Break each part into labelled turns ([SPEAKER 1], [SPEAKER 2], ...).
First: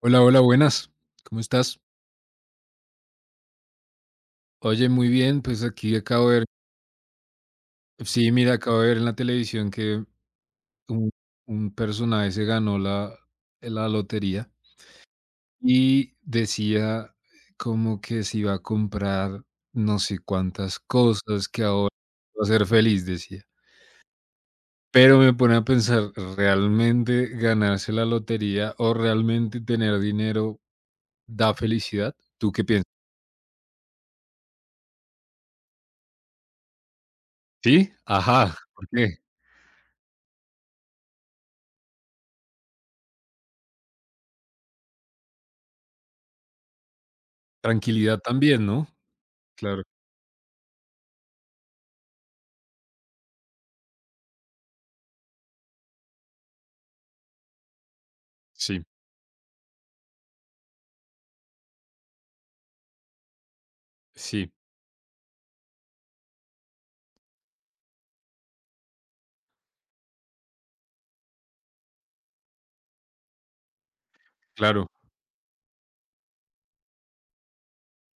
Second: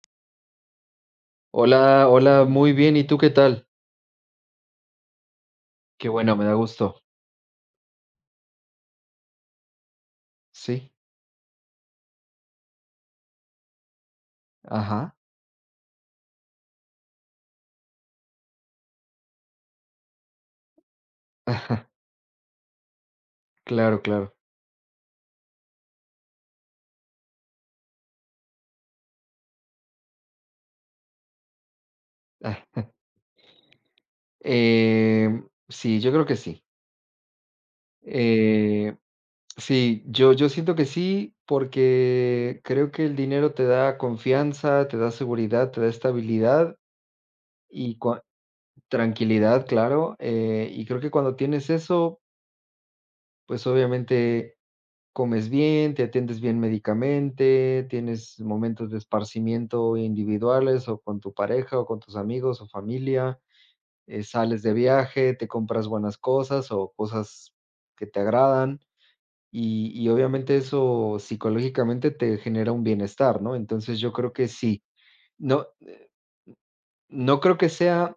[SPEAKER 1] Hola, hola, buenas. ¿Cómo estás?
[SPEAKER 2] Hola, hola, muy bien. ¿Y tú qué tal?
[SPEAKER 1] Oye, muy bien, pues aquí
[SPEAKER 2] Qué
[SPEAKER 1] acabo
[SPEAKER 2] bueno,
[SPEAKER 1] de
[SPEAKER 2] me
[SPEAKER 1] ver,
[SPEAKER 2] da gusto.
[SPEAKER 1] sí, mira, acabo de ver en la televisión que
[SPEAKER 2] Sí,
[SPEAKER 1] un, un personaje se ganó la lotería
[SPEAKER 2] ajá.
[SPEAKER 1] y decía como que se iba a comprar no sé cuántas cosas que ahora va a ser feliz, decía.
[SPEAKER 2] Claro, claro.
[SPEAKER 1] Pero me pone a pensar, ¿realmente ganarse la lotería o realmente tener dinero da felicidad? ¿Tú qué
[SPEAKER 2] Ah,
[SPEAKER 1] piensas?
[SPEAKER 2] sí, yo creo que sí.
[SPEAKER 1] Sí, ajá, ¿por
[SPEAKER 2] Eh,
[SPEAKER 1] qué?
[SPEAKER 2] sí, yo siento que sí, porque creo que el dinero te da confianza, te da seguridad, te da estabilidad y
[SPEAKER 1] Tranquilidad
[SPEAKER 2] cua-
[SPEAKER 1] también, ¿no?
[SPEAKER 2] tranquilidad,
[SPEAKER 1] Claro,
[SPEAKER 2] claro. Y creo que cuando tienes eso, pues obviamente comes bien, te atiendes bien médicamente, tienes
[SPEAKER 1] sí,
[SPEAKER 2] momentos de esparcimiento individuales o con tu pareja o con tus amigos o familia,
[SPEAKER 1] sí,
[SPEAKER 2] sales de viaje, te compras buenas cosas o cosas que te agradan y obviamente eso psicológicamente te genera un bienestar, ¿no? Entonces, yo creo que sí.
[SPEAKER 1] claro,
[SPEAKER 2] No no creo que sea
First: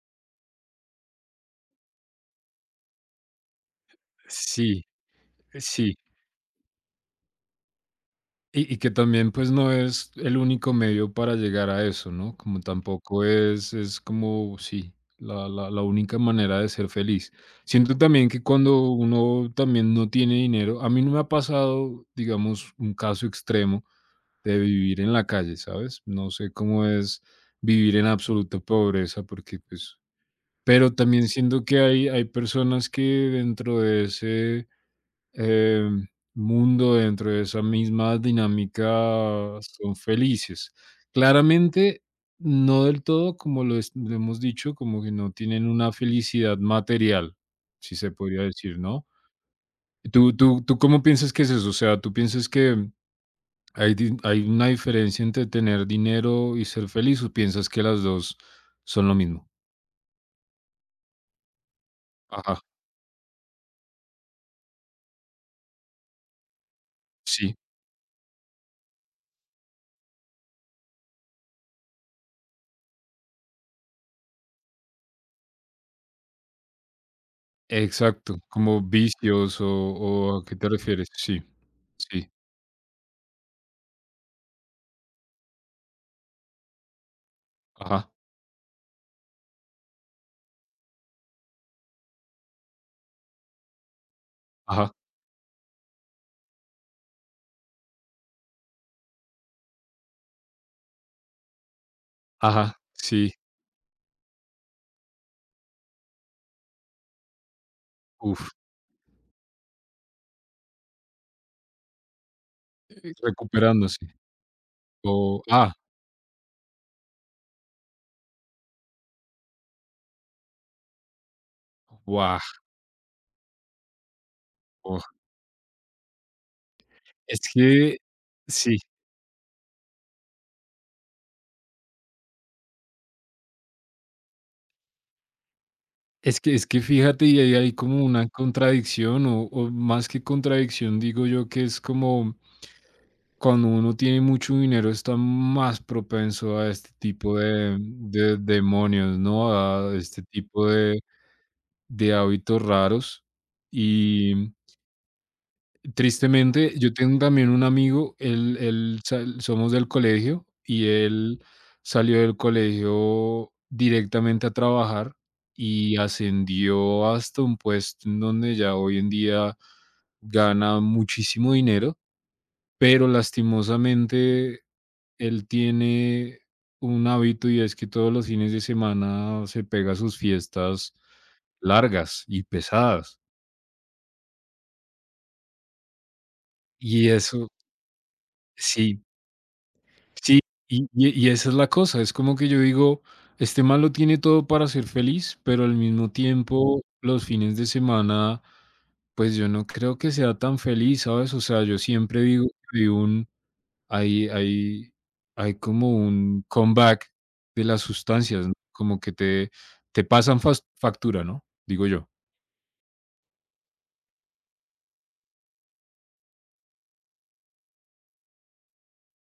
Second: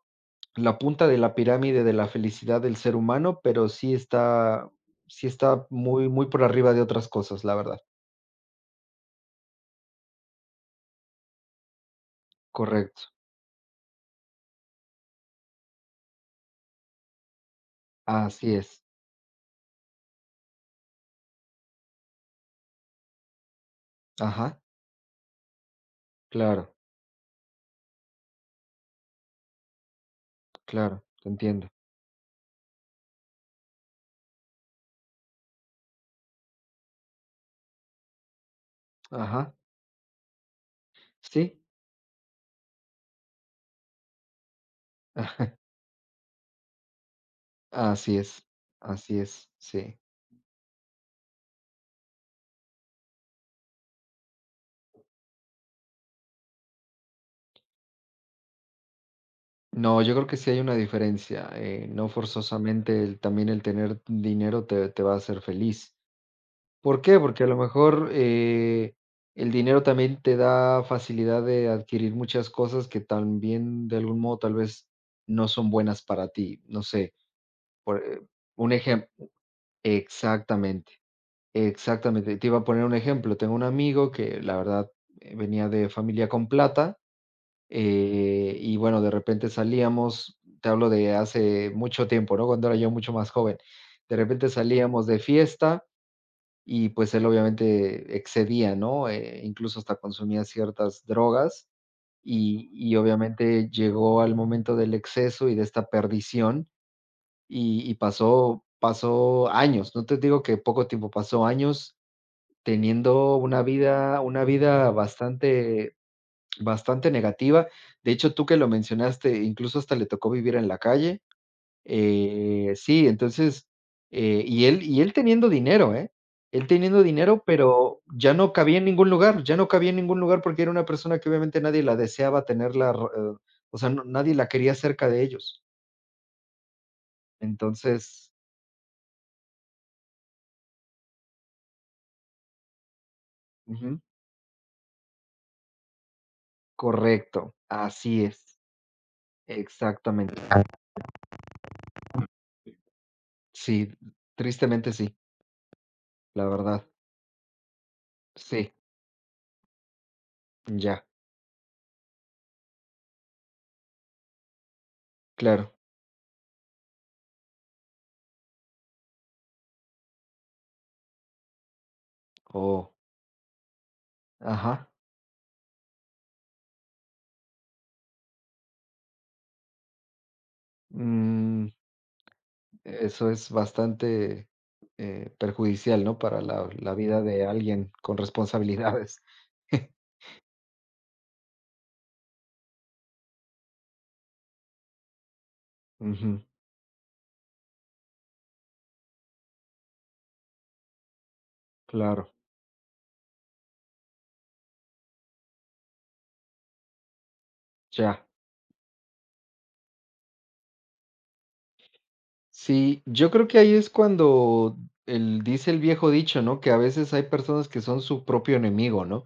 [SPEAKER 2] la punta de la pirámide de la felicidad del ser humano, pero
[SPEAKER 1] sí,
[SPEAKER 2] sí está
[SPEAKER 1] sí.
[SPEAKER 2] muy muy por arriba de otras cosas, la verdad.
[SPEAKER 1] Y que también, pues, no es el único medio para llegar a eso, ¿no? Como
[SPEAKER 2] Correcto.
[SPEAKER 1] tampoco es como, sí, la única manera de ser feliz. Siento también que
[SPEAKER 2] Así es.
[SPEAKER 1] cuando uno también no tiene dinero, a mí no me ha pasado, digamos, un caso extremo de
[SPEAKER 2] Ajá,
[SPEAKER 1] vivir en la calle, ¿sabes? No sé
[SPEAKER 2] claro,
[SPEAKER 1] cómo es vivir en absoluta pobreza porque, pues pero
[SPEAKER 2] claro,
[SPEAKER 1] también
[SPEAKER 2] te
[SPEAKER 1] siento
[SPEAKER 2] entiendo.
[SPEAKER 1] que hay personas que dentro de ese eh, mundo, dentro de esa misma dinámica,
[SPEAKER 2] Ajá,
[SPEAKER 1] son felices.
[SPEAKER 2] sí,
[SPEAKER 1] Claramente, no del todo, como lo hemos dicho, como que no
[SPEAKER 2] ajá,
[SPEAKER 1] tienen una felicidad material, si se
[SPEAKER 2] así es,
[SPEAKER 1] podría decir, ¿no?
[SPEAKER 2] así es, sí.
[SPEAKER 1] ¿Tú cómo piensas que es eso? O sea, ¿tú piensas que hay una diferencia entre tener dinero y ser feliz o piensas que las dos son lo mismo?
[SPEAKER 2] No, yo creo que sí hay una diferencia. No
[SPEAKER 1] Ajá,
[SPEAKER 2] forzosamente también el tener dinero te va a hacer feliz. ¿Por qué? Porque a lo
[SPEAKER 1] sí.
[SPEAKER 2] mejor, el dinero también te da facilidad de adquirir muchas cosas que también de algún modo tal vez no son buenas para ti. No sé, por, eh,
[SPEAKER 1] Exacto,
[SPEAKER 2] un
[SPEAKER 1] como
[SPEAKER 2] ejemplo.
[SPEAKER 1] vicios o ¿a qué te
[SPEAKER 2] Exactamente.
[SPEAKER 1] refieres? Sí, sí,
[SPEAKER 2] Exactamente, te iba a poner un ejemplo. Tengo un amigo que la verdad, venía de familia con plata.
[SPEAKER 1] ajá,
[SPEAKER 2] Y bueno, de repente salíamos, te hablo de hace mucho tiempo, ¿no? Cuando era yo mucho más joven. De repente
[SPEAKER 1] ajá.
[SPEAKER 2] salíamos de fiesta y, pues, él obviamente excedía, ¿no? Incluso hasta consumía ciertas drogas, y
[SPEAKER 1] Ajá,
[SPEAKER 2] y
[SPEAKER 1] sí,
[SPEAKER 2] obviamente llegó al momento del exceso y de esta perdición, y
[SPEAKER 1] uf,
[SPEAKER 2] pasó años. No te digo que poco tiempo, pasó años teniendo una
[SPEAKER 1] recuperándose.
[SPEAKER 2] vida
[SPEAKER 1] O ah,
[SPEAKER 2] bastante bastante negativa. De hecho, tú que lo mencionaste, incluso hasta le tocó vivir en la calle.
[SPEAKER 1] guau,
[SPEAKER 2] Sí, entonces,
[SPEAKER 1] oh,
[SPEAKER 2] y él teniendo dinero, ¿eh? Él teniendo
[SPEAKER 1] es
[SPEAKER 2] dinero,
[SPEAKER 1] que
[SPEAKER 2] pero ya no cabía
[SPEAKER 1] sí,
[SPEAKER 2] en ningún lugar, ya no cabía en ningún lugar porque era una persona que obviamente nadie la deseaba tenerla, r o sea, nadie la quería cerca de ellos.
[SPEAKER 1] es que fíjate, y ahí hay como una
[SPEAKER 2] Entonces
[SPEAKER 1] contradicción, o más que contradicción, digo yo que es como cuando uno
[SPEAKER 2] ujú,
[SPEAKER 1] tiene mucho dinero está más propenso a este tipo
[SPEAKER 2] correcto,
[SPEAKER 1] de
[SPEAKER 2] así es,
[SPEAKER 1] demonios, ¿no? A este
[SPEAKER 2] exactamente.
[SPEAKER 1] tipo de hábitos raros,
[SPEAKER 2] Sí,
[SPEAKER 1] y
[SPEAKER 2] tristemente sí, la
[SPEAKER 1] tristemente,
[SPEAKER 2] verdad.
[SPEAKER 1] yo tengo también un amigo, él
[SPEAKER 2] Sí,
[SPEAKER 1] él sal somos del colegio, y
[SPEAKER 2] ya,
[SPEAKER 1] él salió del colegio directamente a trabajar,
[SPEAKER 2] claro.
[SPEAKER 1] y ascendió hasta un puesto en donde ya hoy en día gana muchísimo dinero,
[SPEAKER 2] Oh,
[SPEAKER 1] pero lastimosamente
[SPEAKER 2] ajá.
[SPEAKER 1] él tiene un hábito, y es que todos los fines de semana se pega sus fiestas
[SPEAKER 2] Mm,
[SPEAKER 1] largas y pesadas.
[SPEAKER 2] eso es bastante perjudicial, ¿no? Para la
[SPEAKER 1] Y
[SPEAKER 2] vida de
[SPEAKER 1] eso
[SPEAKER 2] alguien con
[SPEAKER 1] sí.
[SPEAKER 2] responsabilidades.
[SPEAKER 1] Sí, y esa es la cosa, es como que yo digo, este man lo tiene todo para ser feliz, pero al mismo
[SPEAKER 2] Ujú,
[SPEAKER 1] tiempo los fines de semana, pues yo no creo que sea tan feliz, ¿sabes? O sea, yo siempre
[SPEAKER 2] claro,
[SPEAKER 1] digo que hay un hay hay hay como un comeback de las
[SPEAKER 2] ya.
[SPEAKER 1] sustancias, ¿no? Como que te pasan fas factura, ¿no? Digo yo.
[SPEAKER 2] Sí, yo creo que ahí es cuando dice el viejo dicho, ¿no? Que a veces hay personas que son su propio enemigo, ¿no?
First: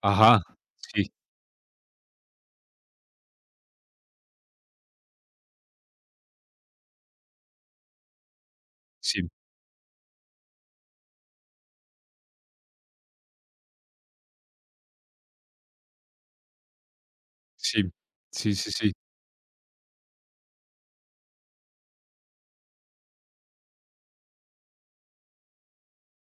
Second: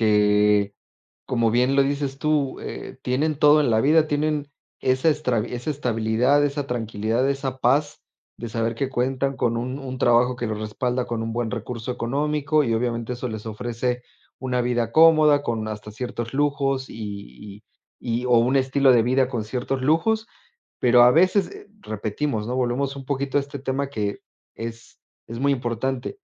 [SPEAKER 1] Ajá, sí,
[SPEAKER 2] como bien lo dices tú, tienen todo en la vida, tienen esa estra esa estabilidad, esa tranquilidad, esa paz de saber que
[SPEAKER 1] sí,
[SPEAKER 2] cuentan con un trabajo que los respalda con un buen recurso económico y obviamente eso les ofrece una vida cómoda con hasta ciertos lujos y
[SPEAKER 1] sí,
[SPEAKER 2] o
[SPEAKER 1] sí,
[SPEAKER 2] un
[SPEAKER 1] sí,
[SPEAKER 2] estilo
[SPEAKER 1] sí,
[SPEAKER 2] de vida con ciertos lujos, pero a veces, repetimos, ¿no? Volvemos un poquito a este tema que es muy importante.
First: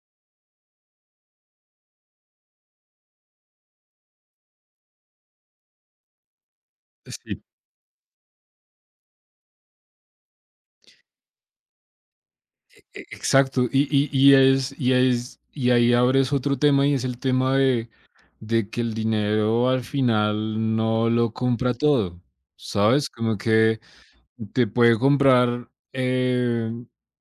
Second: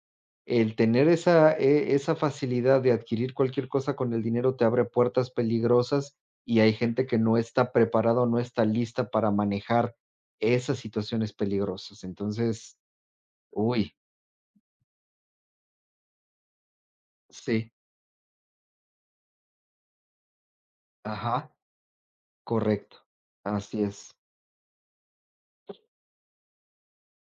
[SPEAKER 2] El tener esa, esa facilidad de adquirir cualquier cosa con el dinero te abre puertas peligrosas, y hay gente que no
[SPEAKER 1] sí.
[SPEAKER 2] está preparada o no está lista para manejar esas situaciones peligrosas. Entonces,
[SPEAKER 1] Exacto,
[SPEAKER 2] uy,
[SPEAKER 1] y ahí abres otro tema y es el tema
[SPEAKER 2] sí,
[SPEAKER 1] de que el dinero al final no lo
[SPEAKER 2] ajá,
[SPEAKER 1] compra todo,
[SPEAKER 2] correcto.
[SPEAKER 1] ¿sabes? Como que
[SPEAKER 2] Así es.
[SPEAKER 1] te puede comprar eh,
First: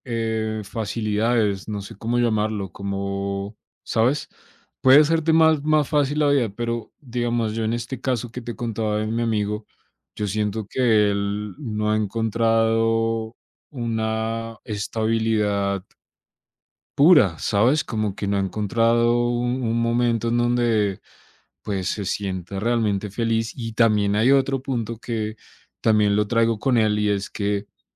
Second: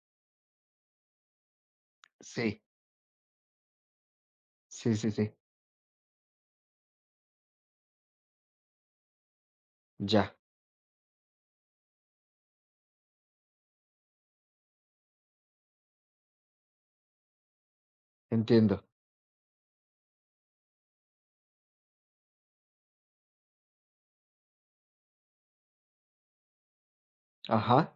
[SPEAKER 1] eh, facilidades, no sé cómo
[SPEAKER 2] Sí,
[SPEAKER 1] llamarlo, como, ¿sabes?
[SPEAKER 2] sí,
[SPEAKER 1] Puede
[SPEAKER 2] sí,
[SPEAKER 1] hacerte
[SPEAKER 2] sí.
[SPEAKER 1] más, más fácil la vida, pero digamos, yo en este caso que te contaba de mi amigo, yo
[SPEAKER 2] Ya,
[SPEAKER 1] siento que él no ha encontrado una estabilidad pura, ¿sabes? Como que no ha
[SPEAKER 2] entiendo.
[SPEAKER 1] encontrado un momento en donde pues se sienta realmente feliz. Y también hay otro punto que también lo traigo con él y es que
[SPEAKER 2] Ajá.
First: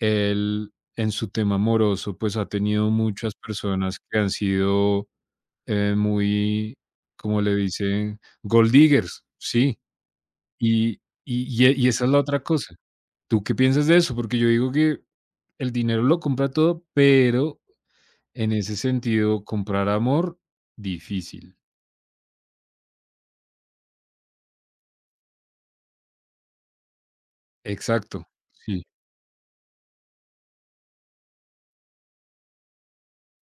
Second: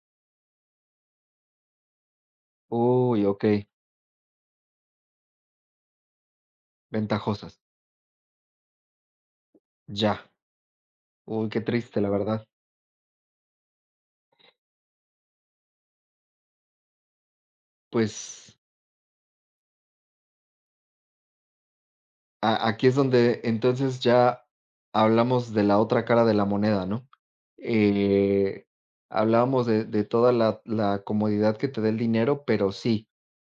[SPEAKER 1] él en su tema amoroso pues ha tenido
[SPEAKER 2] Uy,
[SPEAKER 1] muchas
[SPEAKER 2] okey.
[SPEAKER 1] personas que han sido muy, como le
[SPEAKER 2] Ventajosas.
[SPEAKER 1] dicen, gold diggers, sí.
[SPEAKER 2] Ya. Uy, qué
[SPEAKER 1] Y
[SPEAKER 2] triste,
[SPEAKER 1] esa
[SPEAKER 2] la
[SPEAKER 1] es la otra
[SPEAKER 2] verdad.
[SPEAKER 1] cosa. ¿Tú qué piensas de eso? Porque yo digo que el dinero lo compra todo, pero en
[SPEAKER 2] Pues
[SPEAKER 1] ese sentido, comprar amor, difícil.
[SPEAKER 2] A aquí es donde entonces ya hablamos de la otra cara de la moneda, ¿no?
[SPEAKER 1] Exacto.
[SPEAKER 2] Eh,
[SPEAKER 1] Sí,
[SPEAKER 2] Hablábamos de toda la comodidad que te da el dinero, pero sí,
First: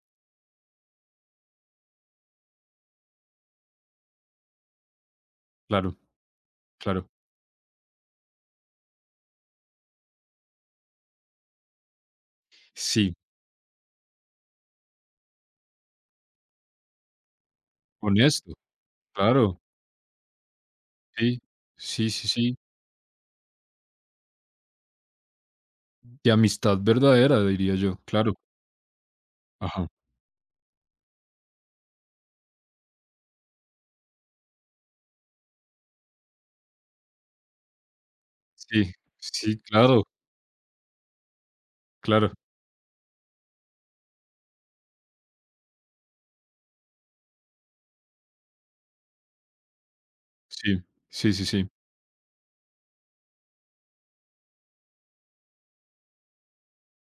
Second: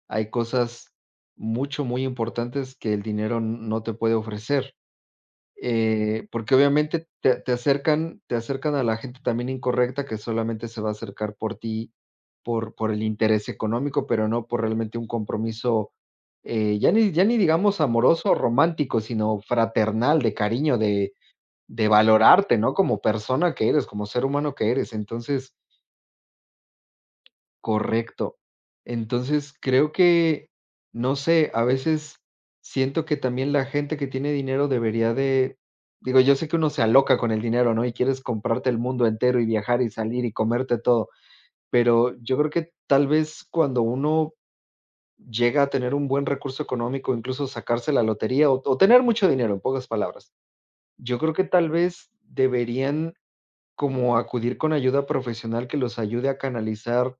[SPEAKER 2] hay cosas mucho, muy importantes que el dinero no te puede ofrecer.
[SPEAKER 1] claro,
[SPEAKER 2] Porque obviamente
[SPEAKER 1] claro.
[SPEAKER 2] te acercan a la gente también incorrecta que solamente se va a acercar por ti, por el
[SPEAKER 1] Sí,
[SPEAKER 2] interés económico, pero no por realmente un compromiso, ya ni digamos amoroso o
[SPEAKER 1] honesto,
[SPEAKER 2] romántico, sino
[SPEAKER 1] claro.
[SPEAKER 2] fraternal, de cariño,
[SPEAKER 1] Sí,
[SPEAKER 2] de
[SPEAKER 1] sí, sí,
[SPEAKER 2] valorarte,
[SPEAKER 1] sí.
[SPEAKER 2] ¿no? Como persona que eres, como ser humano que eres. Entonces
[SPEAKER 1] De amistad verdadera, diría yo, claro.
[SPEAKER 2] correcto. Entonces,
[SPEAKER 1] Ajá.
[SPEAKER 2] creo que, no sé, a veces siento que también la gente que tiene dinero debería de, digo, yo sé que uno se aloca con el dinero, ¿no? Y quieres comprarte el
[SPEAKER 1] Sí,
[SPEAKER 2] mundo entero y
[SPEAKER 1] sí,
[SPEAKER 2] viajar y
[SPEAKER 1] claro,
[SPEAKER 2] salir y comerte todo, pero
[SPEAKER 1] claro.
[SPEAKER 2] yo creo que tal vez cuando uno llega a tener un buen recurso económico, incluso sacarse la lotería o tener mucho dinero, en pocas palabras,
[SPEAKER 1] Sí,
[SPEAKER 2] yo
[SPEAKER 1] sí,
[SPEAKER 2] creo que
[SPEAKER 1] sí,
[SPEAKER 2] tal
[SPEAKER 1] sí.
[SPEAKER 2] vez deberían como acudir con ayuda profesional que los ayude a canalizar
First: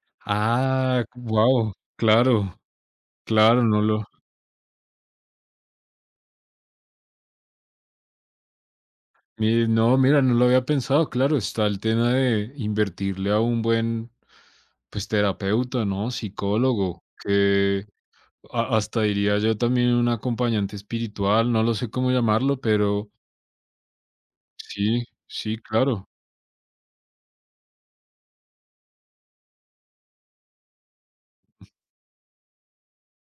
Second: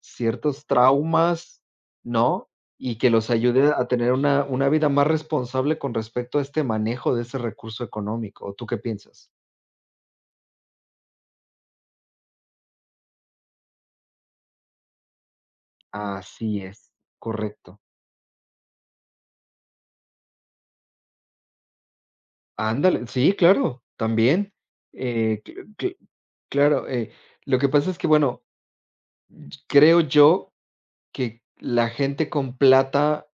[SPEAKER 2] ciertos
[SPEAKER 1] Ah,
[SPEAKER 2] traumas,
[SPEAKER 1] wow,
[SPEAKER 2] ¿no?
[SPEAKER 1] claro,
[SPEAKER 2] Y que los
[SPEAKER 1] claro,
[SPEAKER 2] ayude
[SPEAKER 1] no
[SPEAKER 2] a
[SPEAKER 1] lo,
[SPEAKER 2] tener una vida más responsable con respecto a este manejo de ese recurso económico, ¿o tú qué piensas?
[SPEAKER 1] no, mira, no lo había pensado, claro, está el tema de invertirle a un buen, pues, terapeuta, ¿no?
[SPEAKER 2] Así es,
[SPEAKER 1] Psicólogo,
[SPEAKER 2] correcto.
[SPEAKER 1] que, hasta diría yo también un acompañante espiritual, no lo sé cómo llamarlo,
[SPEAKER 2] Ándale,
[SPEAKER 1] pero
[SPEAKER 2] sí, claro, también.
[SPEAKER 1] sí, sí,
[SPEAKER 2] Cl cl
[SPEAKER 1] claro.
[SPEAKER 2] Claro, lo que pasa es que, bueno, creo yo que la gente con plata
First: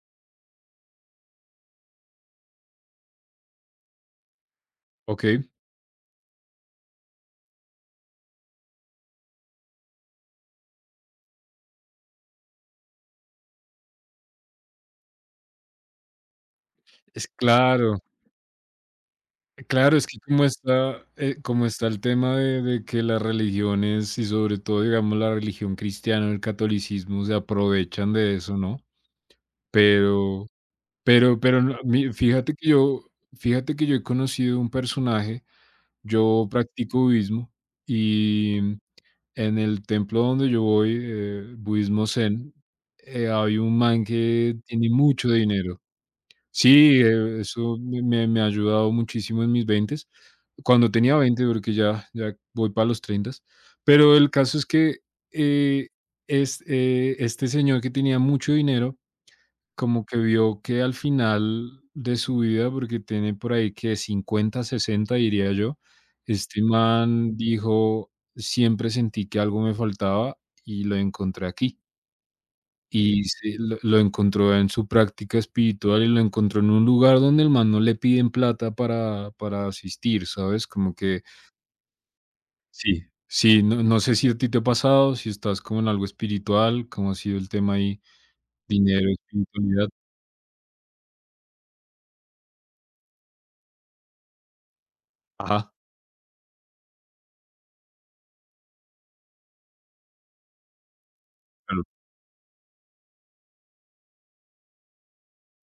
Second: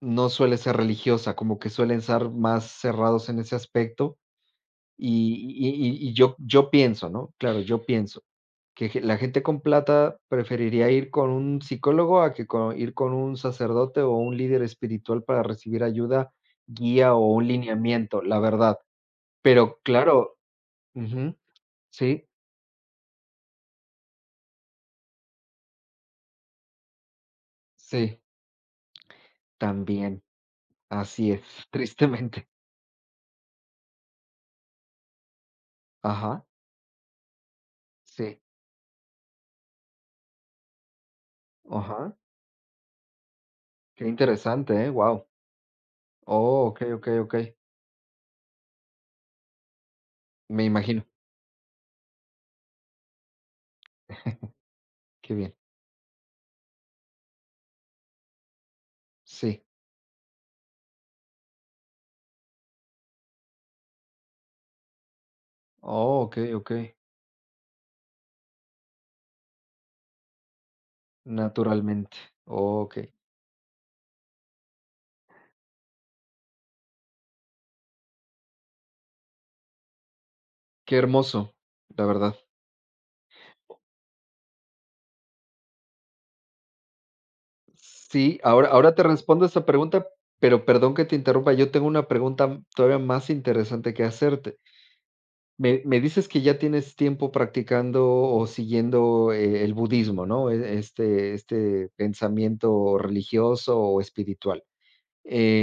[SPEAKER 2] no suele ser religiosa, como que suelen ser más cerrados en ese aspecto.
[SPEAKER 1] Ok,
[SPEAKER 2] Y yo pienso, ¿no? Claro, yo pienso que ge la gente con plata preferiría ir con un psicólogo a que co ir con un sacerdote o un líder espiritual para recibir ayuda, guía o
[SPEAKER 1] es
[SPEAKER 2] un
[SPEAKER 1] claro,
[SPEAKER 2] lineamiento, la verdad. Pero
[SPEAKER 1] claro, es que
[SPEAKER 2] claro ujú.
[SPEAKER 1] como está el
[SPEAKER 2] Sí,
[SPEAKER 1] tema de que las religiones y sobre todo, digamos, la religión cristiana, el catolicismo se aprovechan
[SPEAKER 2] sí,
[SPEAKER 1] de eso, ¿no?
[SPEAKER 2] también,
[SPEAKER 1] Pero,
[SPEAKER 2] así es,
[SPEAKER 1] pero no,
[SPEAKER 2] tristemente.
[SPEAKER 1] fíjate que yo he conocido un personaje,
[SPEAKER 2] Ajá,
[SPEAKER 1] yo practico budismo
[SPEAKER 2] sí,
[SPEAKER 1] y en el templo donde yo voy, budismo
[SPEAKER 2] ajá.
[SPEAKER 1] zen, hay un man
[SPEAKER 2] Qué
[SPEAKER 1] que
[SPEAKER 2] interesante, ¿eh?
[SPEAKER 1] tiene
[SPEAKER 2] Wow.
[SPEAKER 1] mucho dinero.
[SPEAKER 2] Oh, okey,
[SPEAKER 1] Sí,
[SPEAKER 2] okey, okey.
[SPEAKER 1] eso me ha ayudado muchísimo en mis veintes,
[SPEAKER 2] Me
[SPEAKER 1] cuando
[SPEAKER 2] imagino.
[SPEAKER 1] tenía 20, porque ya ya voy para los 30, pero el caso es que,
[SPEAKER 2] Qué bien.
[SPEAKER 1] eh, este señor que tenía mucho dinero
[SPEAKER 2] Sí.
[SPEAKER 1] como que vio que al final de su vida, porque tiene por ahí que 50, 60, diría yo,
[SPEAKER 2] Oh, okey,
[SPEAKER 1] este
[SPEAKER 2] okey.
[SPEAKER 1] man dijo: "Siempre sentí que algo me faltaba y lo encontré aquí".
[SPEAKER 2] Naturalmente. Okey.
[SPEAKER 1] Y se lo encontró en su práctica espiritual y lo encontró en un lugar donde el man no le piden plata para asistir, ¿sabes? Como
[SPEAKER 2] Qué
[SPEAKER 1] que
[SPEAKER 2] hermoso, la verdad.
[SPEAKER 1] sí. Sí, no no sé si a ti te ha pasado, si estás como en algo espiritual, ¿cómo ha sido el tema ahí?
[SPEAKER 2] Sí, ahora te
[SPEAKER 1] Dinero,
[SPEAKER 2] respondo esta
[SPEAKER 1] espiritualidad.
[SPEAKER 2] pregunta, pero perdón que te interrumpa, yo tengo una pregunta todavía más interesante que hacerte.
[SPEAKER 1] Ajá,
[SPEAKER 2] Me me dices que ya tienes tiempo practicando o siguiendo, el budismo, ¿no? E
[SPEAKER 1] claro.
[SPEAKER 2] este pensamiento religioso o espiritual.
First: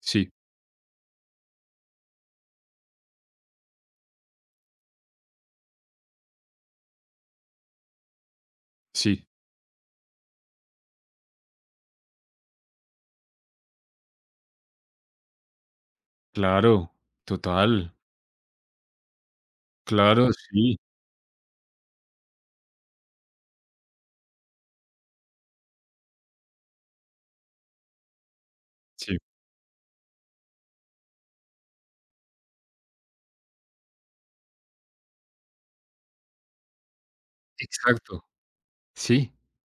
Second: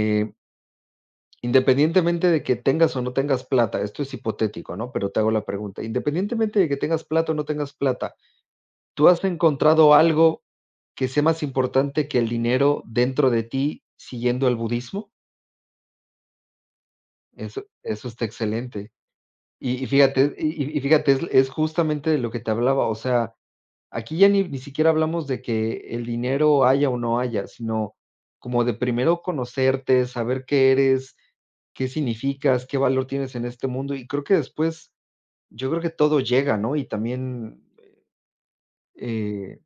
[SPEAKER 1] Sí,
[SPEAKER 2] Independientemente de que tengas o no tengas plata, esto es hipotético, ¿no? Pero te hago la pregunta, independientemente de que tengas plata o no tengas plata, ¿tú has
[SPEAKER 1] sí.
[SPEAKER 2] encontrado algo que sea más importante que el dinero dentro de ti siguiendo el budismo?
[SPEAKER 1] Claro,
[SPEAKER 2] Eso
[SPEAKER 1] total,
[SPEAKER 2] eso está excelente.
[SPEAKER 1] claro,
[SPEAKER 2] Fíjate,
[SPEAKER 1] sí,
[SPEAKER 2] es justamente de lo que te hablaba, o sea, aquí ya ni siquiera hablamos de que el dinero haya o no haya, sino como de
[SPEAKER 1] sí,
[SPEAKER 2] primero conocerte, saber qué eres, qué significas, qué valor tienes en este mundo, y creo que después, yo creo que todo llega, ¿no? Y también,
[SPEAKER 1] exacto, sí,
[SPEAKER 2] eh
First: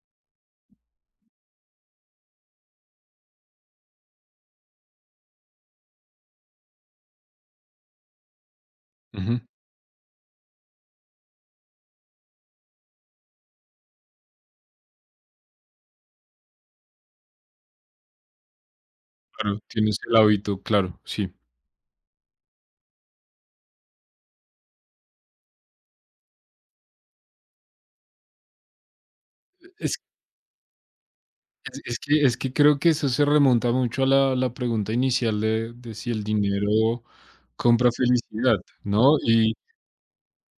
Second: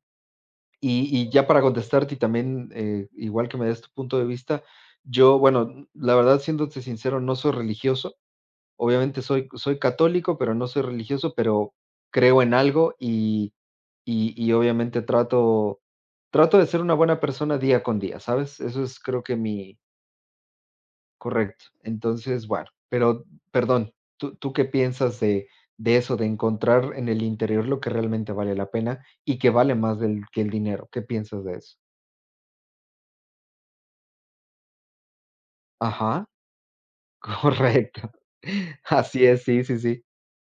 [SPEAKER 2] y ya para contestarte y también, igual que me des tu punto de vista, yo, bueno, la verdad, siéndote sincero, no soy religioso. Obviamente
[SPEAKER 1] ujú,
[SPEAKER 2] soy católico, pero no soy religioso, pero creo en algo obviamente trato de ser una buena persona día con día, ¿sabes? Eso es creo que
[SPEAKER 1] claro,
[SPEAKER 2] mi
[SPEAKER 1] tienes el hábito, claro, sí.
[SPEAKER 2] correcto. Entonces, bueno, pero perdón, tú qué piensas de eso, de encontrar en el interior lo que realmente vale la pena y que vale más
[SPEAKER 1] Es
[SPEAKER 2] del que el dinero? ¿Qué piensas de eso?
[SPEAKER 1] es que creo que eso se remonta mucho a la la pregunta inicial de si
[SPEAKER 2] Ajá,
[SPEAKER 1] el dinero compra
[SPEAKER 2] correcto.
[SPEAKER 1] felicidad, ¿no?
[SPEAKER 2] Así es, sí, sí, sí.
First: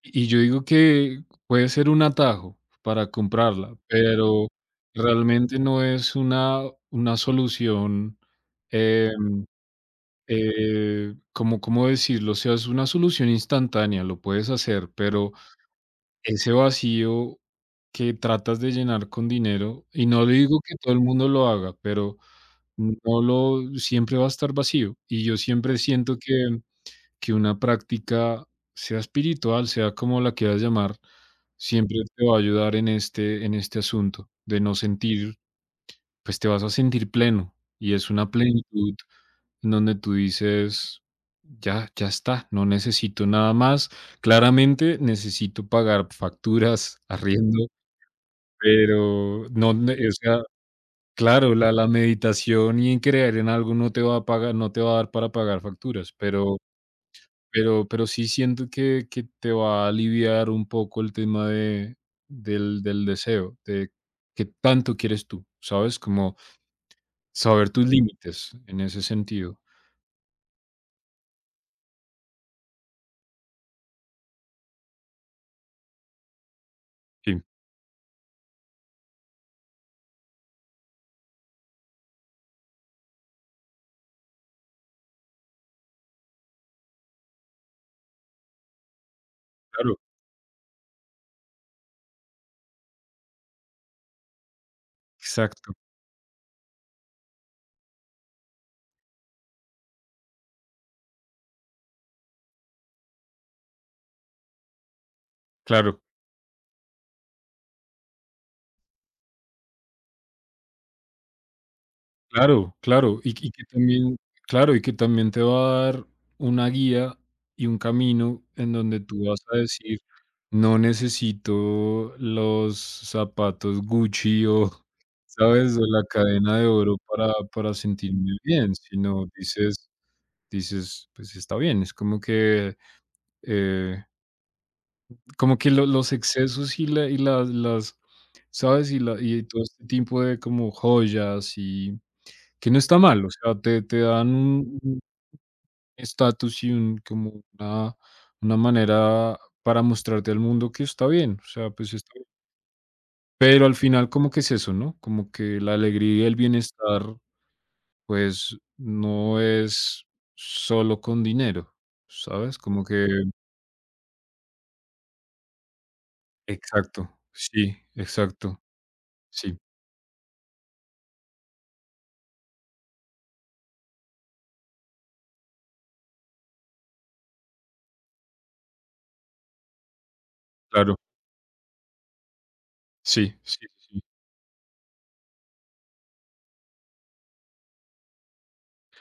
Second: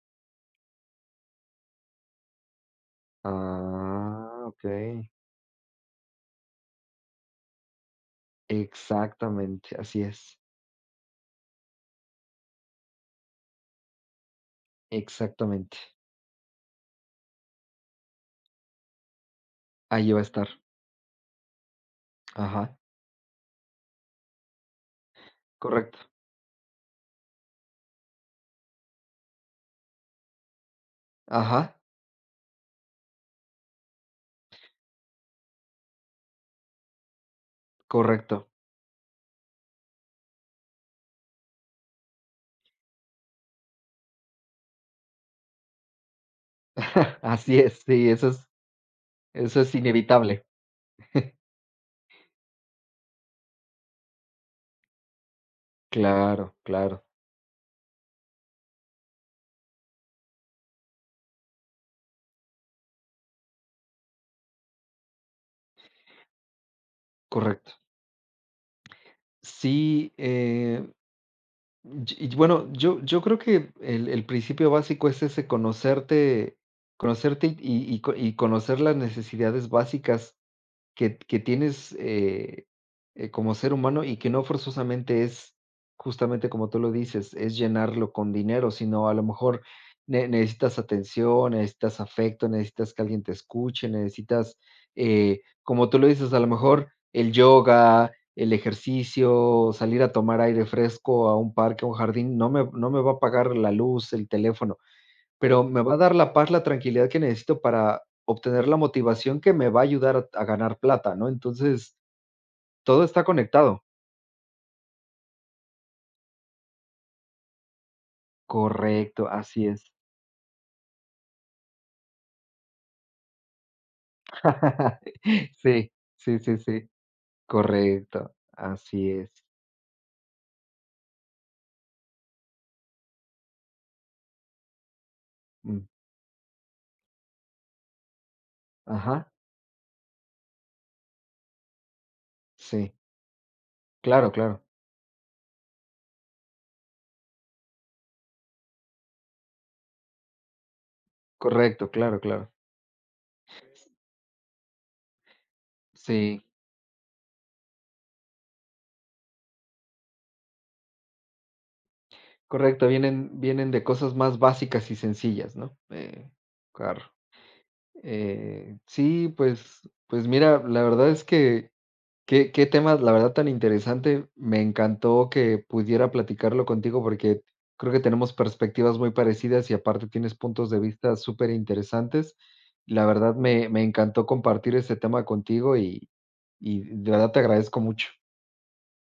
[SPEAKER 1] Y yo digo que puede ser un atajo para comprarla,
[SPEAKER 2] Ah,
[SPEAKER 1] pero
[SPEAKER 2] okey.
[SPEAKER 1] realmente no es una solución, eh
[SPEAKER 2] Exactamente, así es.
[SPEAKER 1] Como, ¿cómo decirlo? O sea, es una solución instantánea, lo puedes hacer, pero
[SPEAKER 2] Exactamente.
[SPEAKER 1] ese vacío que tratas de llenar con dinero, y
[SPEAKER 2] Ahí va a
[SPEAKER 1] no le
[SPEAKER 2] estar.
[SPEAKER 1] digo que todo el mundo lo haga, pero
[SPEAKER 2] Ajá,
[SPEAKER 1] no lo, siempre va a estar vacío. Y yo siempre
[SPEAKER 2] correcto.
[SPEAKER 1] siento que una práctica, sea espiritual, sea como la quieras llamar,
[SPEAKER 2] Ajá,
[SPEAKER 1] siempre te va a ayudar en este asunto de no sentir, pues te vas a sentir pleno y es una
[SPEAKER 2] correcto.
[SPEAKER 1] plenitud en donde tú dices, ya, ya está, no necesito nada más. Claramente necesito pagar facturas,
[SPEAKER 2] Así
[SPEAKER 1] arriendo,
[SPEAKER 2] es, sí, eso es
[SPEAKER 1] pero no, o sea,
[SPEAKER 2] inevitable.
[SPEAKER 1] claro, la meditación y en creer en algo no te va a pagar, no te va a dar para pagar facturas,
[SPEAKER 2] Claro, claro,
[SPEAKER 1] pero sí siento que te va a aliviar un poco el tema de, del, del deseo, de qué tanto quieres tú, ¿sabes? Como saber
[SPEAKER 2] correcto.
[SPEAKER 1] tus límites en ese sentido.
[SPEAKER 2] Sí, y bueno, yo creo que el principio básico es ese: conocerte
[SPEAKER 1] Sí,
[SPEAKER 2] y conocer las necesidades básicas que tienes, como ser humano, y que no forzosamente es, justamente como tú lo dices, es llenarlo con dinero, sino a lo mejor
[SPEAKER 1] claro,
[SPEAKER 2] ne necesitas atención, necesitas afecto, necesitas que alguien te escuche, necesitas,
[SPEAKER 1] exacto.
[SPEAKER 2] como tú lo dices, a lo mejor el yoga, el ejercicio, salir a tomar aire fresco a un parque, a un jardín, no me va a pagar la luz, el teléfono. Pero me va a
[SPEAKER 1] Claro,
[SPEAKER 2] dar la paz, la tranquilidad que necesito para obtener la motivación que me va a ayudar a ganar plata, ¿no? Entonces,
[SPEAKER 1] Claro,
[SPEAKER 2] todo
[SPEAKER 1] claro,
[SPEAKER 2] está
[SPEAKER 1] y que
[SPEAKER 2] conectado.
[SPEAKER 1] también claro, y que también te va a dar una guía y un camino en donde
[SPEAKER 2] Correcto,
[SPEAKER 1] tú vas a
[SPEAKER 2] así es.
[SPEAKER 1] decir: "No necesito los zapatos Gucci o, ¿sabes?, o
[SPEAKER 2] Sí,
[SPEAKER 1] la
[SPEAKER 2] sí, sí,
[SPEAKER 1] cadena de
[SPEAKER 2] sí,
[SPEAKER 1] oro para sentirme
[SPEAKER 2] correcto,
[SPEAKER 1] bien",
[SPEAKER 2] así
[SPEAKER 1] sino
[SPEAKER 2] es.
[SPEAKER 1] dices dices: "Pues sí está bien", es eh, como que
[SPEAKER 2] Mm,
[SPEAKER 1] lo los excesos y la y las ¿sabes?, y la
[SPEAKER 2] ajá,
[SPEAKER 1] y todo este tipo de como joyas y que no
[SPEAKER 2] sí,
[SPEAKER 1] está mal, o sea, te te dan
[SPEAKER 2] claro, claro,
[SPEAKER 1] un estatus y un como una manera para mostrarte al mundo que está bien, o sea,
[SPEAKER 2] correcto,
[SPEAKER 1] pues está
[SPEAKER 2] claro,
[SPEAKER 1] bien.
[SPEAKER 2] claro.
[SPEAKER 1] Pero al final como que es eso, ¿no? Como que la alegría y el
[SPEAKER 2] Sí,
[SPEAKER 1] bienestar, pues, no es solo con dinero, ¿sabes? Como
[SPEAKER 2] correcto,
[SPEAKER 1] que
[SPEAKER 2] vienen de cosas más básicas y sencillas, ¿no? Claro.
[SPEAKER 1] exacto, sí, exacto,
[SPEAKER 2] Sí,
[SPEAKER 1] sí,
[SPEAKER 2] pues mira, la verdad es que qué qué temas, la verdad, tan interesante. Me encantó que pudiera platicarlo contigo porque creo que tenemos perspectivas muy parecidas y aparte tienes puntos de
[SPEAKER 1] claro,
[SPEAKER 2] vista súper interesantes. La
[SPEAKER 1] sí,
[SPEAKER 2] verdad
[SPEAKER 1] sí,
[SPEAKER 2] me
[SPEAKER 1] sí.
[SPEAKER 2] encantó compartir este tema contigo y de verdad te agradezco mucho.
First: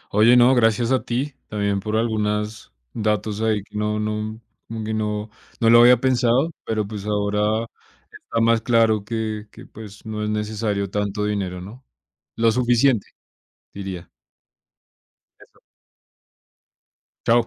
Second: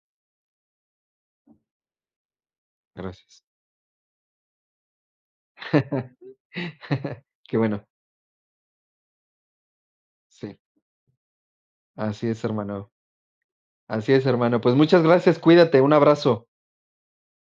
[SPEAKER 1] Oye, no, gracias a ti también por algunos datos
[SPEAKER 2] Gracias.
[SPEAKER 1] ahí que no no, como que no no lo había pensado, pero, pues,
[SPEAKER 2] Qué
[SPEAKER 1] ahora
[SPEAKER 2] bueno.
[SPEAKER 1] está más claro que, pues, no es
[SPEAKER 2] Sí,
[SPEAKER 1] necesario tanto dinero, ¿no?
[SPEAKER 2] así es,
[SPEAKER 1] Lo
[SPEAKER 2] hermano.
[SPEAKER 1] suficiente, diría.
[SPEAKER 2] Así es, hermano. Pues muchas gracias,
[SPEAKER 1] Eso.
[SPEAKER 2] cuídate, un abrazo.
[SPEAKER 1] Chao.